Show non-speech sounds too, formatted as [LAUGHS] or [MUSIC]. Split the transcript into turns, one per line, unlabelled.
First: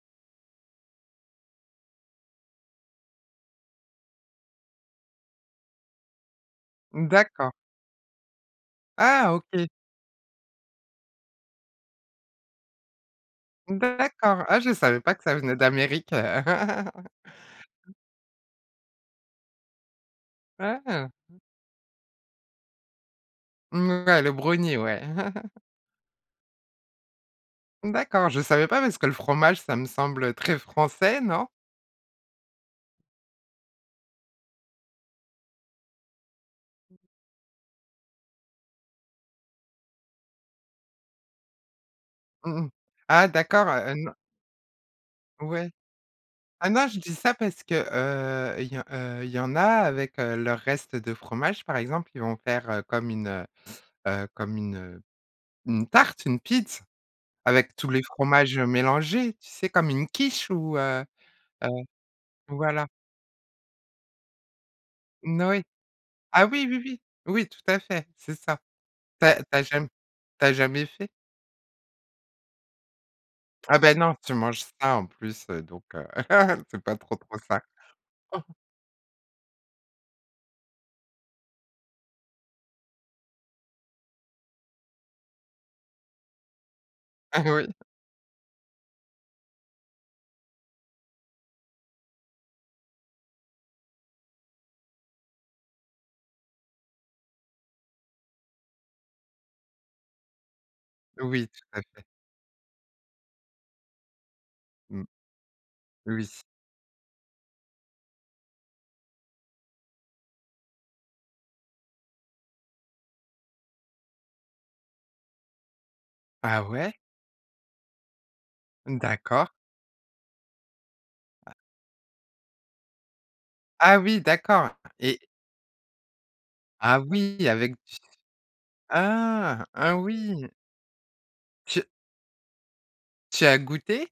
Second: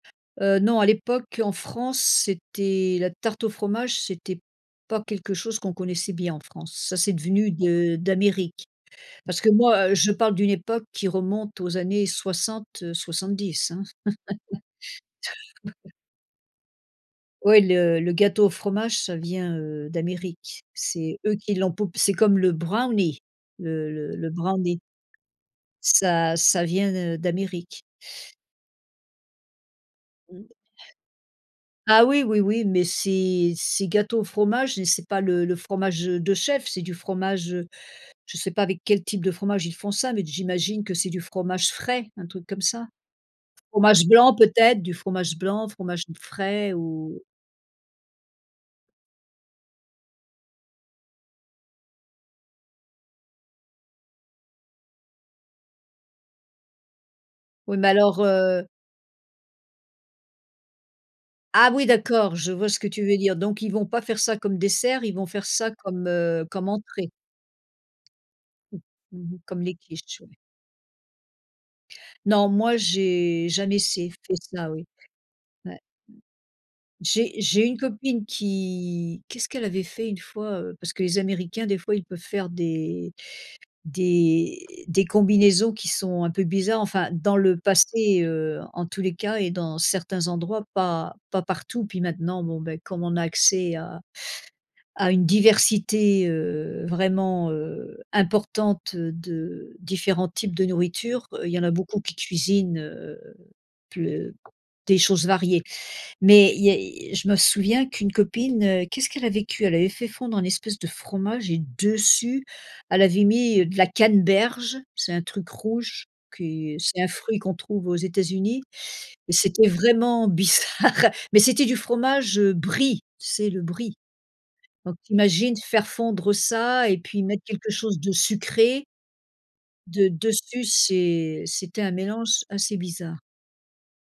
Heu, non, à l'époque en France, c'était la tarte au fromage, c'était pas quelque chose qu'on connaissait bien, en France. Ça, c'est devenu
D'accord.
de d'Amérique
Ah!
parce que,
OK.
moi, je parle d'une époque qui remonte aux années 60-70, hein.
D'accord. Ah, je savais pas que ça venait
[LAUGHS]
d'Amérique. [LAUGHS]
Oui, le le gâteau au fromage ça vient, heu, d'Amérique,
Ah!
c'est eux qui l'ont poupe c'est comme le brownie, le le
Ouais,
le
le brownie,
brownie.
ouais. [CHUCKLES]
Ça ça vient de d'Amérique.
D'accord. Je savais pas parce que le fromage, ça me semble
Mmh.
très français, non?
Ah oui, oui, oui, mais c'est c'est gâteau au fromage mais c'est pas le le fromage de chef, c'est du fromage, heu, je sais pas avec quel type de fromage ils font ça mais j'imagine que c'est du fromage frais, un truc comme
Mmh mh.
ça.
Ah d'accord, heu,
Fromage
non.
blanc, peut-être, du fromage blanc,
Ouais.
fromage
Ah
frais,
non, je dis
ou
ça parce, heu, il y en, heu, il y en a avec leurs restes de fromages, par exemple, ils vont faire comme une, heu comme une, heu, une tarte, une pizz, avec
Oui,
tous
mais
les
alors,
fromages, heu,
heu
mélangés, tu sais, comme une quiche ou heu, heu,
Ah oui, d'accord, je vois ce que
voilà.
tu veux dire. Donc ils vont pas faire ça comme dessert, ils vont
N
faire
oui.
ça comme, heu,
Ah oui,
comme
oui, oui.
entrée.
Oui, tout à fait, c'est ça.
Mmh.
Tu as
Mmh mh,
tu
comme
as
les
jam
quiches, ouais.
tu as jamais fait?
Non, moi j'ai
Ah
jamais
beh,
essay
non, tu
fait
manges
ça, oui,
sain en plus, heu,
ouais.
donc, heu, [CHUCKLES] c'est pas trop trop
J'ai
ça.
j'ai une copine
[CHUCKLES]
qui qu'est-ce qu'elle avait fait une fois, heu? Parce que les américains, des fois, ils peuvent faire des des des combinaisons qui sont un peu bizarres enfin dans
Ah
le
oui.
passé, heu, en tous les cas et dans certains endroits, pas pas partout, puis maintenant, bon, ben comme on a accès à à une diversité, heu, vraiment, heu, importante de différents types de nourriture,
Oui,
il y
tout
en a
à
beaucoup
fait.
qui cuisinent, heu, ple des
Mmh.
choses variées.
Oui.
Mais il y je me souviens qu'une copine, qu'est-ce qu'elle avait cuit? Elle avait fait fondre un espèce de fromage et dessus, elle avait mis de la canneberge, c'est un truc rouge que
Ah ouais?
c'est un fruit qu'on trouve aux États-Unis et
D'accord.
c'était vraiment bizarre, mais
Ah.
c'était du fromage, heu, brie, tu sais, le brie.
Ah oui, d'accord.
Donc tu
Et
imagines, faire fondre ça et
Ah
puis mettre
oui!
quelque
Avec du
chose
sucre.
de sucré
Ah! Ah
de
oui!
dessus, c'est
Tu
c'était un mélange assez bizarre.
tu as goûté?